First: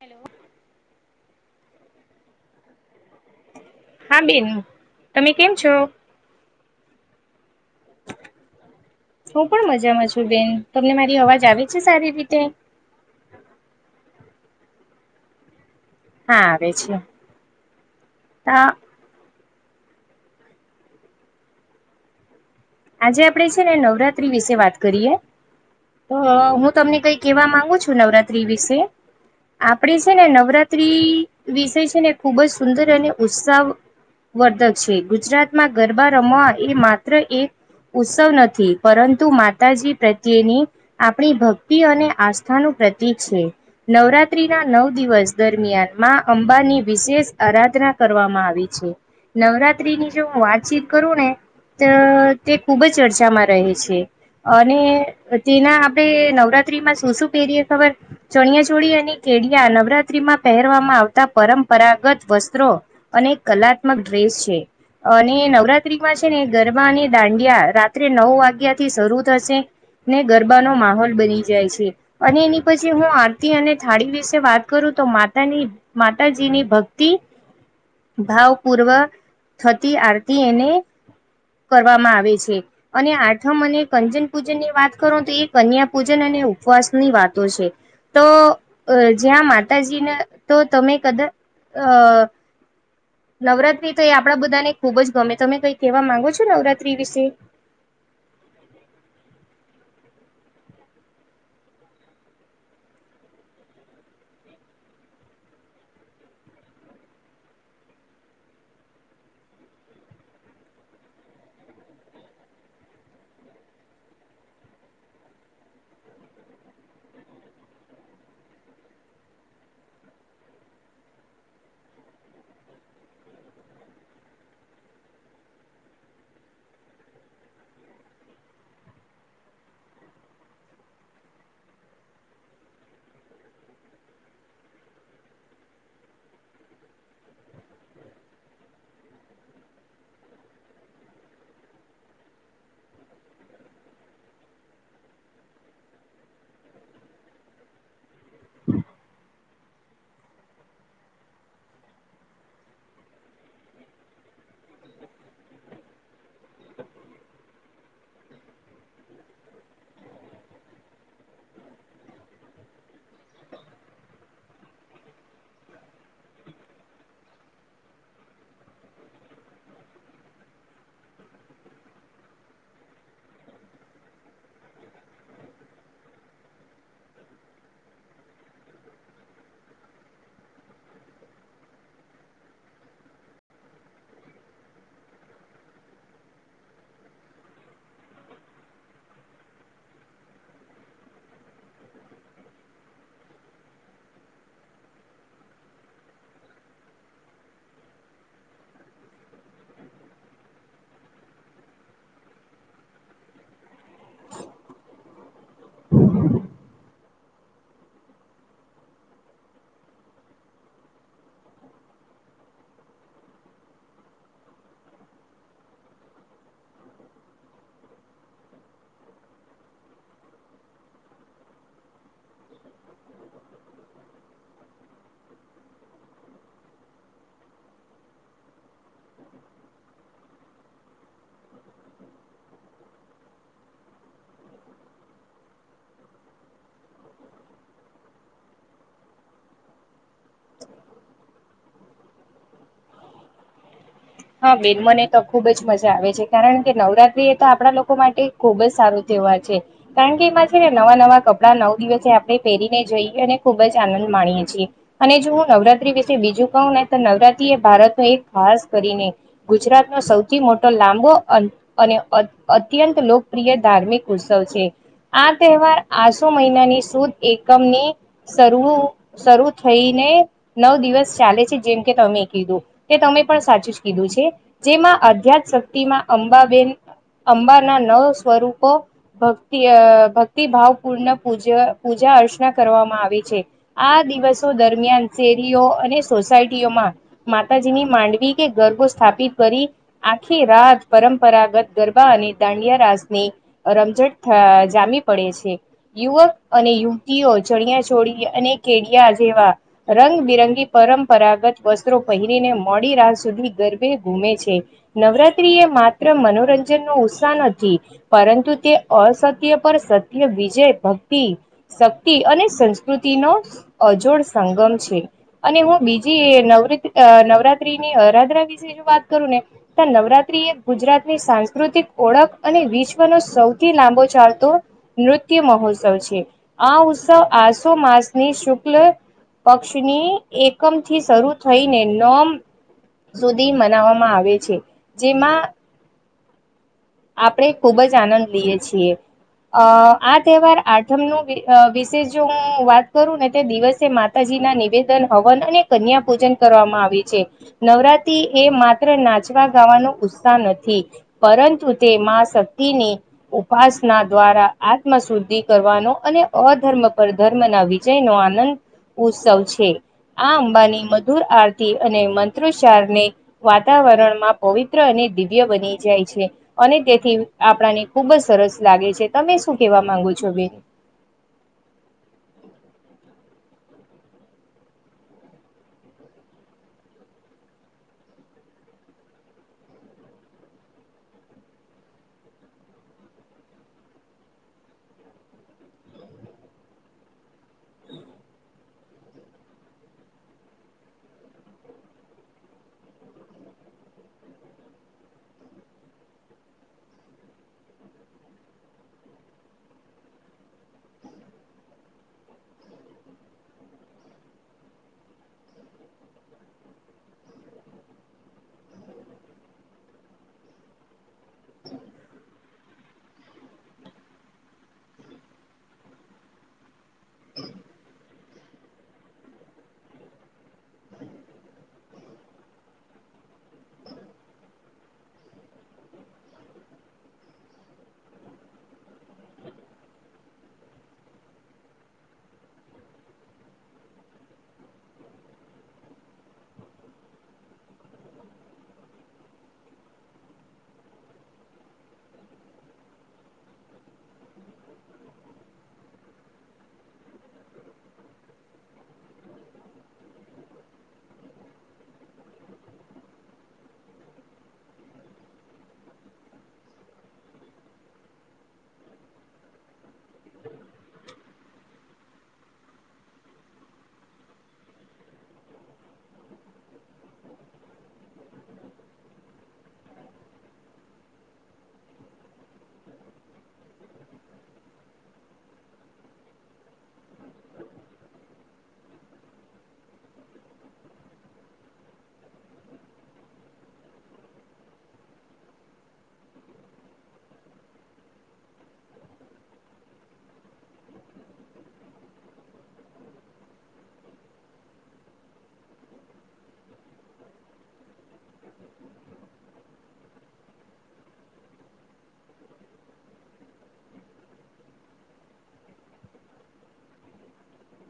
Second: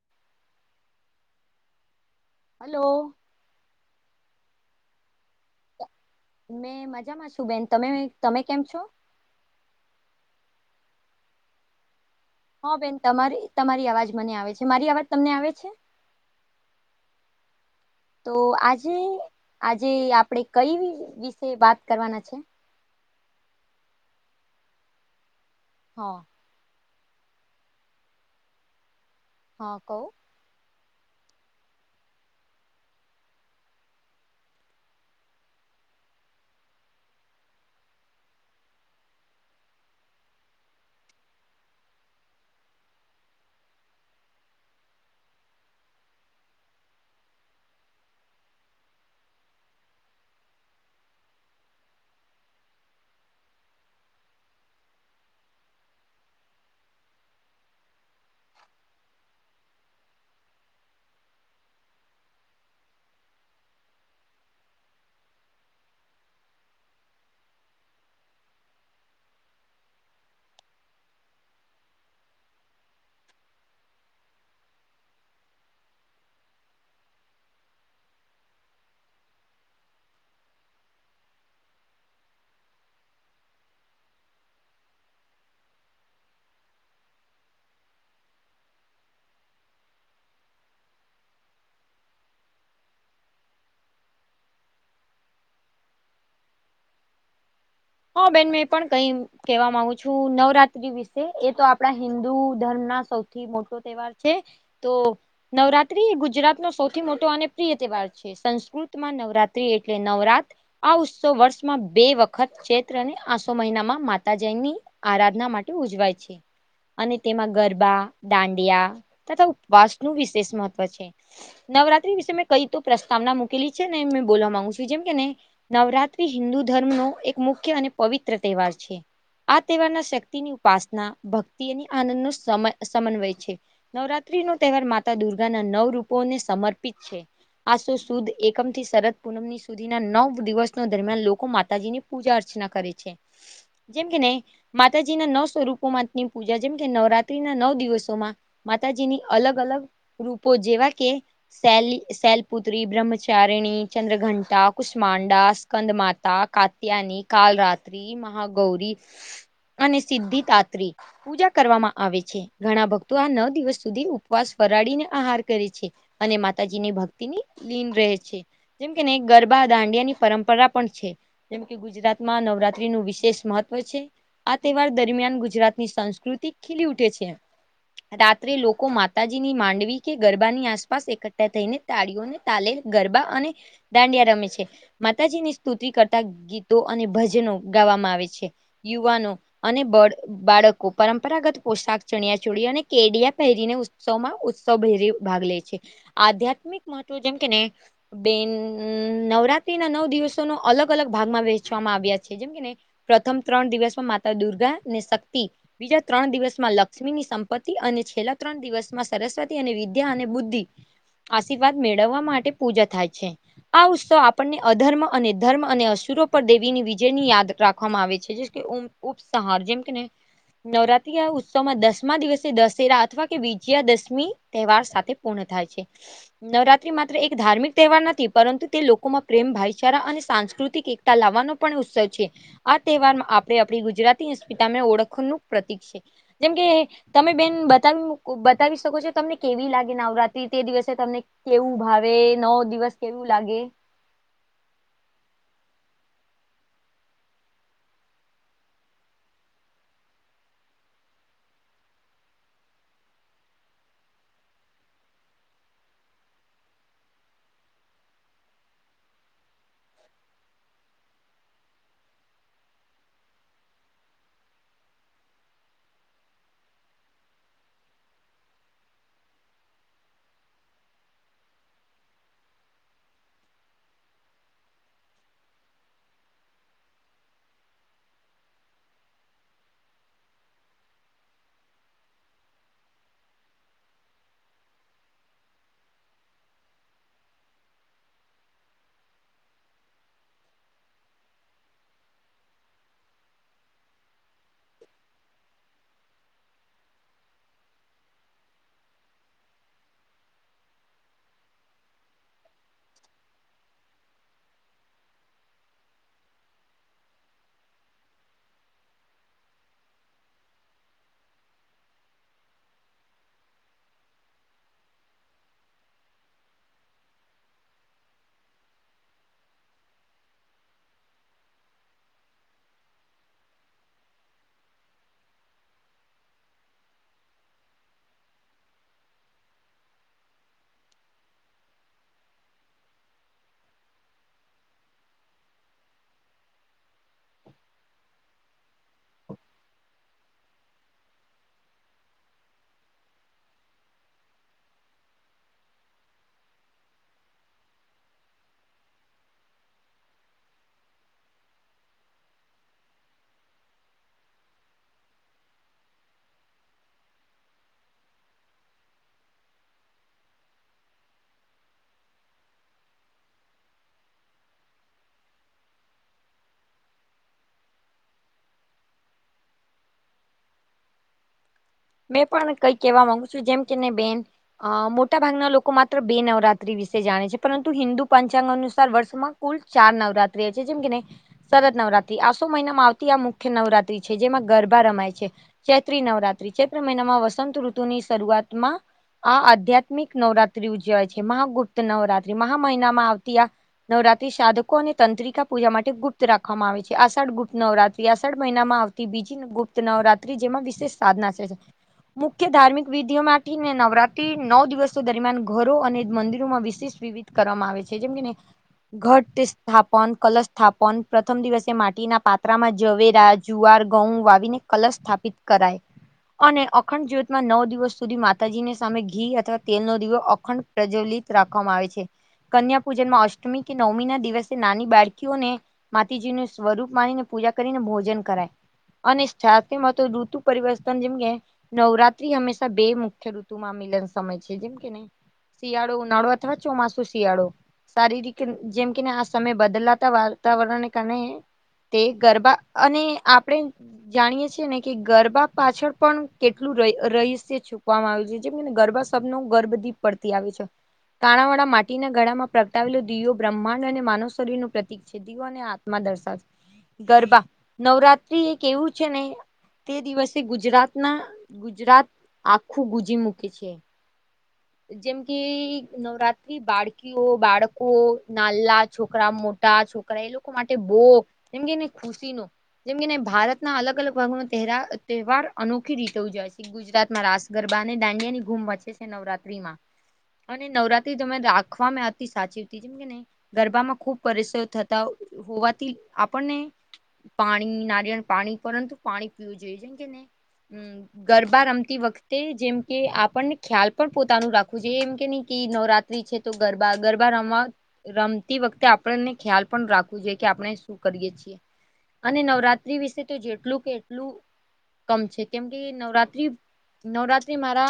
Hello. Hello. હા બેન તમે કેમ છો? મેં મજામાં છું બેન તમે તમે કેમ છો? હું પણ મજામાં છું બેન તમને મારી અવાજ આવે છે સારી રીતે? હા, બેન તમારી તમારી અવાજ મને આવે છે મારી અવાજ તમને આવે છે? હા, આવે છે. તો આજે આજે આપડે કઈ વિશે વાત કરવાના છીએ? આજે આપણે છે ને નવરાત્રી વિશે વાત કરીએ તો હા હું તમને કઈક કેવા માંગુ છું નવરાત્રી વિશે હા કહો આપડી છે ને નવરા ત્રી વિષય છે ને ખુબ જ સુંદર અને ઉત્સાહ વર્ધક છે ગુજરાતમાં ગરબા રમવા એ માત્ર એક ઉત્સવ નથી પરંતુ માતાજી પ્રત્યેની આપણી ભક્તિ અને આસ્થાનું પ્રતીક છે. નવરાત્રી ના નવ દિવસ દરમિયાન માં અંબાની વિશેષ આરાધના કરવામાં આવી છે. નવરાત્રીની જો હું વાતચીત કરું ને ત તે ખૂબ જ ચર્ચામાં રહે છે. અને તેના આપડે નવરાત્રીમાં શું શું પહેરીએ ખબર? ચણિયાચોળી અને કેડિયા નવરાત્રીમાં પહેરવામાં આવતા પરંપરાગત વસ્ત્રો અને કલાત્મક ડ્રેસ છે અને નવરાત્રીમાં છે ને ગરબા અને દાંડિયા રાત્રે નવ વાગ્યાથી શરૂ થશે ને ગરબાનો માહોલ બની જાય છે. અને એની પછી હું આરતી અને થાળી વિશે વાત કરું તો માતાની માતાજીની ભક્તિ ભાવ પૂર્વ થતી આરતી એને કરવામાં આવે છે. અને આઠમ અને કંજન પૂજન ની વાત કરો તો એ કન્યા પૂજન અને ઉપવાસની વાતો છે. તો અ જ્યાં માતાજીને તો તમે કદાચ અ [unintelligible] નવરાત્રી તો એ આપણા બધાને ખુબ જ ગમે તમે કઈ કેહેવા માંગો છો નવરાત્રી વિશે? હા બેન મે પણ કઈ કેહેવા માગુ છું નવરાત્રી વિશે એ તો આપણા હિન્દુ ધર્મના સૌથી મોટો તહેવાર છે તો નવરાત્રી એ ગુજરાત નો સૌથી મોટો અને પ્રિય તહેવાર છે. સંસ્કૃત માં નવરાત્રી એટલે નવરાત આ ઉત્સવ વર્ષમાં બે વખત ચૈત્રને આસો મહિનામાં માતા જૈની આરાધના માટે ઉજવાય છે. અને તેમાં ગરબા દાંડિયા તથા ઉપવાસ નું વિશેષ મહત્વ છે. નવરાત્રી વિશે મેં કઈ તો પ્રસ્તાવના મુૂકેલી છે ને મે બોલવા માંગુ છું જેમ કેને નવરાત્રી હિન્દુ ધર્મનો એક મુખ્ય અને પવિત્ર તહેવાર છે. આ તહેવારના શક્તિની ઉપાસના ભક્તિ અને આનંદ નો સમ સમન્વય છે. નવરાત્રી નો તહેવાર માતા દુર્ગાના નવ રૂપોને સમર્પિત છે. આસો સુદ એકમ થી શરદ પૂનમની સુધી ના નવ દિવસો દરમિયાન લોકો માતાજીની પૂજા અર્ચના કરે છે જેમ કે નહી માતાજીના નવ સ્વરૂપોમાંની પૂજા જેમ કે નવરાત્રી ના નવ દિવસોમાં માતાજીની અલગ અલગ રૂપો જેવા કે શૈલી શૈલપુત્રી, બ્રહ્મચારિણી, ચંદ્રઘંટા, કુષ્માંડા, સ્કંદ માતા કા [unintelligible] ત્યાની કાલરાત્રી, મહાગૌરી અને સિદ્ધિતાત્રી પૂજા કરવામાં આવે છે ઘણા ભક્તો આ નવ દિવસ સુધી ઉપવાસ ફરાળીને આહાર કરે છે. અને માતાજીની ભક્તિની લીન રહે છે. જેમ કેને ગરબા દાંડિયાની પરંપરા પણ છે. જેમ કે ગુજરાતમાં નવરાત્રીનું વિશેષ મહત્વ છે. આ તહેવાર દરમિયાન ગુજરાતની સંસ્કૃતિ ખીલી ઉઠે છે. રાત્રે લોકો માતાજી ની માંડવી કે ગરબાની આસપાસ એકઠઠા થઈને તાળીઓને તાલેલ ગરબા અને દાંડિયા રમે છે માતાજી ની સ્તુતિ કરત તા ગીતો અને ભજનો ગાવામાં આવે છે યુવાનો અને બળ બાળકો પરંપરાગત પોશાક ચણિયા ચોળ અને કેડિયા પહેરીને ઉત્સવમાં સભરી ભાગ લે છે આધ્યાત્મિક મહત્વ જેમ કે ને બેન નવરાત્રી ના નવ દિવસો ન અલગ અલગ અલગ ભાગમાં વહેચવામાં આવ્યા છે જેમ કેને પ્રથમ ત્રણ દિવસમાં માતા દુર્ગા ને શક્તિ બીજા ત્રણ દિવસમાં લખ લક્ષ્મી ની સંપત્તિ અને છેલ્લા ત્રણ દિવસ માં સરસ્વતી અને વિદ્યા અને બુદ્ધિ આશીર્વાદ મેળવવા માટે પૂજા થાય છે આ ઉત્સવ આપણને અધર્મ અને ધર્મ અને અસુરો પર દેવીની વિજય ની યાદ રાખવામાં આવે છે જે ઉપસાહાર જેમ કેને નવરાત્રી ઉત્સવમાં દસમા દિવસે દશેરા અથવા કે વિજયા દસમી તવાર સાથે પૂર્ણ થાય છે નવરાત્રી માત્ર એક ધાર્મિક તહેવાર નથી પરંતુ તે લોકોમાં પ્રેમ ભાઈચારા અને સાંસ્કૃતિક એકતા લાવવાનો પણ ઉત્સવ છે આ તહેવારમાં આપડે આપણી ગુજરાતી અસ્પિતામાં ઓળખનુંું પ્રતિક છે જેમ કે તમે બેન બતાવી બતાવી શકો છો તમને કેવી લાગે નેવરાત તે દિવસે તમને કેવું ભાવે નવ દિવસ કેવું લાગે હા બેન મને તો ખુબ જ મજા આવે છે કારણ કે નવરાત્રી એ તો આપણા લોકો માટે ખુબ જ સારો તહેવાર છે કારણ કે એમાં છે ને નવા નવા કપડા નવ દિવસે આપણે પહેરીને જઈએ અને ખુબ જ આનંદ માણીએ છીએ અને જો હું નવરાત્રી વિશે બીજું કહું ને તો નવરાત્રી એ ભારતનો એક ખાસ કરીને ગુજરાત નો સૌથી મોટો લાંબો અને અત્યંત લોકપ્રિય ધાર્મિક ઉત્સવ છે આ તહેવાર આસો મહિનાની સુદ એકમની શવું શરૂ થઈને નવ દિવસ ચાલે છે જેમ કે તમે કીધું કે તમે સાચું જ કીધું છે જેમાં અધ્યાત શક્તિમાં અંબાબેન અંબા ના નવ સ્વરૂપો ભક્તિ ભક્તિભાવ પૂર્ણ પૂજ પૂજા અર્ચના કરવામાં આવી છે આ દિવસો દરમિયાન શેરીઓ અને સોસાયટીઓમાં માતાજીની માંડવી કે ઘર સ્થાપિત કરી આખી રાત પરંપરાગત ગરબા અને દાંડિયા રાજસની રમઝટ જામી પડે છે યુવક અને યુવતીઓ ચણિયા ચોળી અને કેડિયા જેવા રંગ બિરંગી પરંપરાગત વસ્ત્રો પહેરીને મોડી રાત સુધી ગર્ભે ગુમે છે નવરાત્રી એ માત્ર મનોરંજન નો ઉત્સાહ નથી પરંતુ તે અસત્ય પર સત્ય વિજય ભક્તિ શક્તિ અને સંસ્કૃતિ નો અજોડ સંગમ છે અને હું બીજી નવ નવરાત્રી ની અરાધા વિશે જો વાત કરું ને ત નવરાત્રી એક ગુજરાતની સાંસ્કૃતિક ઓળખ અને વિશ્વનો સૌથી લાંબો ચાલતો નૃત્ય મહોત્સવ છે આ ઉત્સવ આસો માસની શુક્લ પક્ષની એકમ થી શરૂ થઈને નોમ સુધી મનાવવામાં આવે છે જેમાં આપણે ખુબ જ આનંદ લઈએ છીએ અ આ તહેવાર આઠમ ન વિશે જો હું વાત કરું ને તે દિવસે મા માતાજી ના નિવેદન હવન અને કન્યા પૂજન કરવામાં આવે છે નવરાત્રી એ માત્ર નાચવા ગાવાનો ઉત્સાહ નથી પરંતુ તેમાં શક્તિની ઉપાસના દ્વારા આત્મ શુદ્ધિ કરવાનો અને અધર્મ પર ધર્મ ના વિ ય નો આનંદ ઉત્સવ છે આ અંબાની મધુર આરતી અને મંત્રોચ્ચારને વાતાવરણમાં પવિત્ર અને દિવ્ય બની જાય છે અને તેથી આપણાને ખુબ જ સરસ લાગે છે તમે શું કેવા માંગુ છો બિન મેં પણ કઈ કેહેવા માંગુ છું જેમ કેને બેન. અ મોટા ભાગના લોકો માત્ર બે નવરાત્રી વિશે જાણે છે પરંતુ હિન્દુ પંચાંગ અનુસાર વર્ષમાં. કુલ ચાર નવરાત્રી છે જેમ કેને. શરદ નવરાત્રી આસો મહિનામાં આવતી આ મુખ્ય નવરાત્રી છે જેમાં ગરબા રમાય છે. ચૈત્રી નવરાત્રી ચૈત્રી મહિનામાં વસંતઋતુ ની શરૂઆત માં. આ આધ્યાત્મિક નવરાત્રી ઉજવાય છે મહાગુપ્ત નવરાત્રી મહા મહિનામાં આવતી આ. નવરાત્રી સાધકો અને તંત્રિકા પૂજા માટે ગુપ્ત રાખવામાં આવે છે આષાઢ ગુપ્ત નવરાત્રી આષાઢ મહિનામાં. બીજી ગુપ્ત નવરાત્રી જેમાં વિશેષ સાધના છે. મુખ્ય ધાર્મિક વિધિઓમાંથીને નવરાત્રી નવ દિવસો દરમિયાન ઘરો અને મંદિરોમાં વિશેિષ. કરવામાં આવે છે જેમ કેને. ઘટ સ્થાપન કલશ સ્થાપન પ્રથમ દિવસે માટીના પાત્રામાં જવેરા. જુવાર ઘઉં વાવીને કલશ સ્થાપિત કરાય. અને અખંડ જ્યોતમાં નવ દિવસ સુધી માતાજીની સામે ઘી અથવા તેલ નો દીિવો અખંડ. પ્રજ્વલિત રાખવામાં આવે છે કન્યા પૂજન માં અષ્ટમી કે નવમી ના દિવસે નાની બાળકીઓને. માતીજી ન સ્વરૂપ માનીને પૂજા કરીને ભોજન કરાય અને સાથે ઋતુ. પરિવર્તન જેમ કે નવરાત્રી હંમેશા બે મુખ્ય ઋતુમાં મિલન સમય છે જેમ કે ને. શિયાળો ઉનાળો અથવા ચોમાસું શિયાળો. શારીરિક જેમ કેને આ સમય બદલાતા વાતાવરણને કારણે. તે ગરબા અને આપણેે જાણીએ છીએ ને કે ગરબા. ગા પાછળ પણ કેટલું રહીશ્ય ચૂકવામાં આવ્યું છે જેમ કેને ગરબા શબ ન ગર્ભદીપ. પડતી આવી છે. તાણાવાળા માટીના ગળા માં પ્રગટાવેલો દીવયો બ્રહ્માંડ અને માનવ શરીરનુંું પ્રતિક છે. સધિઓને આત્મા દર્શાવ. ગરબા નવરાત્રી એક એવું છે ને તે દિવસ. ગુજરાત ના ગુજરાત આખું ગુજી મૂકે છે. હ. જેમ કે નવરાત્રી બાળકી. બાળકો નાલા છોકરા મોટા છોકરા એ લોકો માટે બોગ. જેમ કેને ખુશી નો જેમ કેને ભારતના અલગ અલગ ભાગનો ચહેરા. તહેવાર અનોખી રીતે જાય છે. ગુજરાતમાં રાસ ગરબા અને દાંડિયા ની ગુમ વચે છે નવરાત્રી માં. અને નવરાત્રી તમે રાખવાવામાં અતી સાચીતી જેમ. ગરબામાં ખુબ પરેશ થતા હોવાથી આપણને. પાણી નારિયળ પાણી પરંતુ પાણી પીવું જોઈ જ કે નને. ગરબા રમતી વખતે જેમ કે આપણને ખ્યાલ પણ પોતાનું રાખવું જોઈ એમ કે નહ નવરાત. છે તો ગરબા ગરબા રમવા. રમતી વખતે આપણને ખ્યાલ પણ રાખવું જોઈએ કે આપણે શું કરીએ છીએ. અને નવરાત્રી વિશે તો જેટલું કે એટલું. કમ છે કેમ કે નવરાત્રી. નવરાત્રી મારા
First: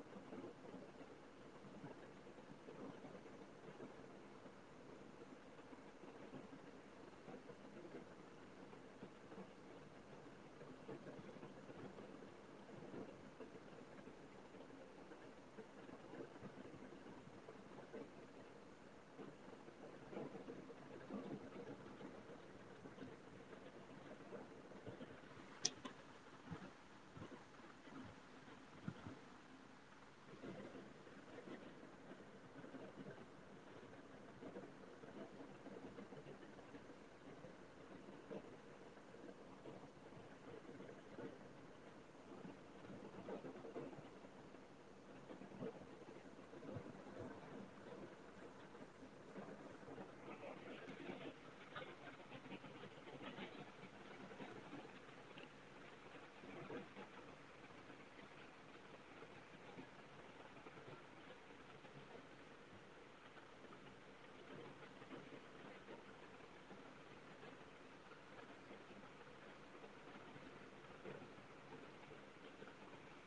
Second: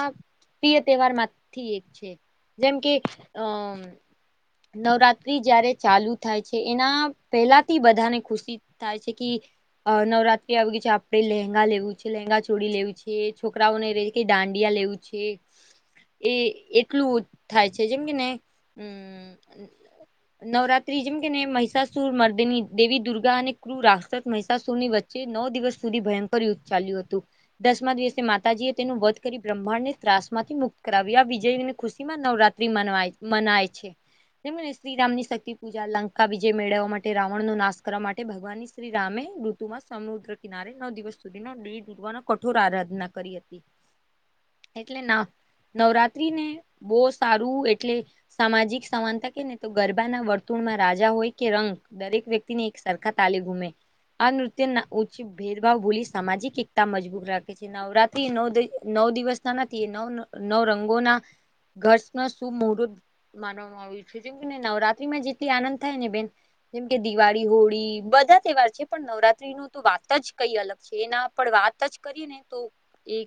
પ્રિય તહેવાર માંથી એક છે. જેમ કે અમ. નવરાત્રી જયારે ચાલુ થાય છે એના પહેલાથી બધાને ખુશી. થાય છે કે નવરાત્રી આવી ગઈ છે આપડે લહેંગા લેવું. લેંગા ચોડી લેવું છે છોકરાઓને ર કે દાંડિયા લેવું છે. એ એટલું થાય છે જેમ કેને હમ. નવરાત્રી જેમ કે ને મિસાસુર મર્દેની દેવી દુર્ગા અને ક્રુર રા્ર મિસાસુર ની વચ્ચે. જે નવ દિવસ સુધી ભયંકર યુદ્ધ ચાલ્યું હતું. દસમા દિવસે માતાજીએ તેનું વધ કરી બ્રહ્માંડને ત્રાસ માંથી મુક્ત કરાવી આ વિજયને ખુશી માં નવરાત્ર. ય મનાય છે. તેમમ શ્રીરામ ની શક્તિ પૂજા લંકા વિજય મેળવવા માટે રાવણ નો નાશ કરવા માટે ભગવાનની. શ્રી રામે ઋતુમાં સમુદ્ર કિનારે નવ દિવસ સુ દેહવાનો કઠોર આરાધના કરી હતી એટલે ના નવરાત્રી ને બહુ સારું એટલે સામાજિક સમાનતા કે ને તો ગરબાના વર્તુળમાં રાજા હોય કે રંગ દરેક વ્યક્તિને એક સરખા તાલી ગુમે આ નૃત્ય ઓછી ભેદભાવ ભૂલી સામાજિક એકતા મજબૂત રાખે છે નવરાત્રી નવ નવ દિવસ ના નથી એ નવ નવ રંગોના ઘર્ષ ન શું મુહૂર્ત માનવામાં આવ છે જેમ કેને નવરાત્રીમાં જેટલી આનંદ થાય ને બેન જેમ કે દિવાળી હોળી બધા તહેવાર છે પણ નવરાત્રી ન તો વાત જ કઈ અલગ છેના પણ વાત જ કરીએ ને તો એ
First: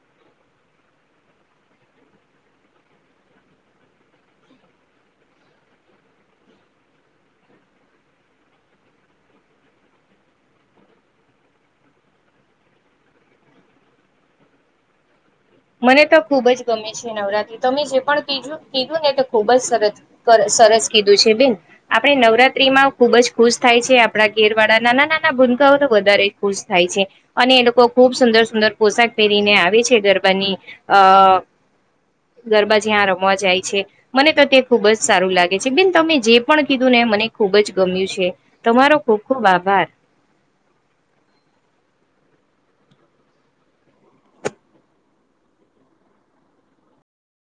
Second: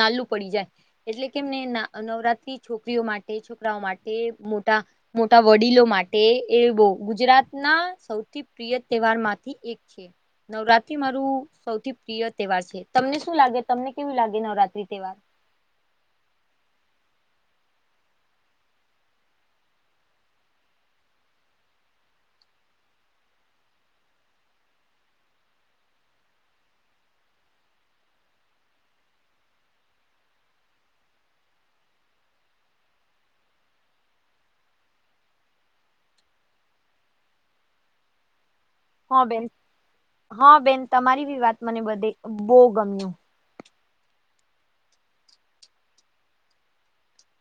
નાલું પડી જાય એટલે કેમને નવરાત્રી છોકરીઓ માટે છોકરાઓ માટે મોટા મોટા વડીલો માટે એ બ ગુજરાતના સૌથી પ્રિય તહેવાર માંથી એક છે નવરાત્ર મારું સૌથી પ્રિય તહેવાર છે તમને શું લાગે તમને કેવું લાગે નવરાત્રી તહેવાર મને તો ખૂબ જ ગમે છે નવરાત્રી તો મેમે જે પણ કીજું કીધું ને એ ખૂબ જ સરસ સરસ કીધું છે બેન આપણે નવરાત્રીમાં ખુબ જ ખુશ થાય છે આપણા ઘેરવાળા નાના નાના ભૂનકાઓ તો વધારે ખુશ થાય છે અને એ લોકો ખૂબ સુંદર સુંદર પોશાક પહેરીને આવે છે ગરબાની અ ગરબા જ્યાં રમવા જાય છે મને તો તે ખૂબ જ સારું લાગે છે બેિન તમે જે પણ કીધું ને મને ખૂબ જ ગમ્યું છે તમારો ખૂબ હા ખુબ બેન આભાર હા બેન તમારી ભી વાત મને બધે બહુ ગમ્યું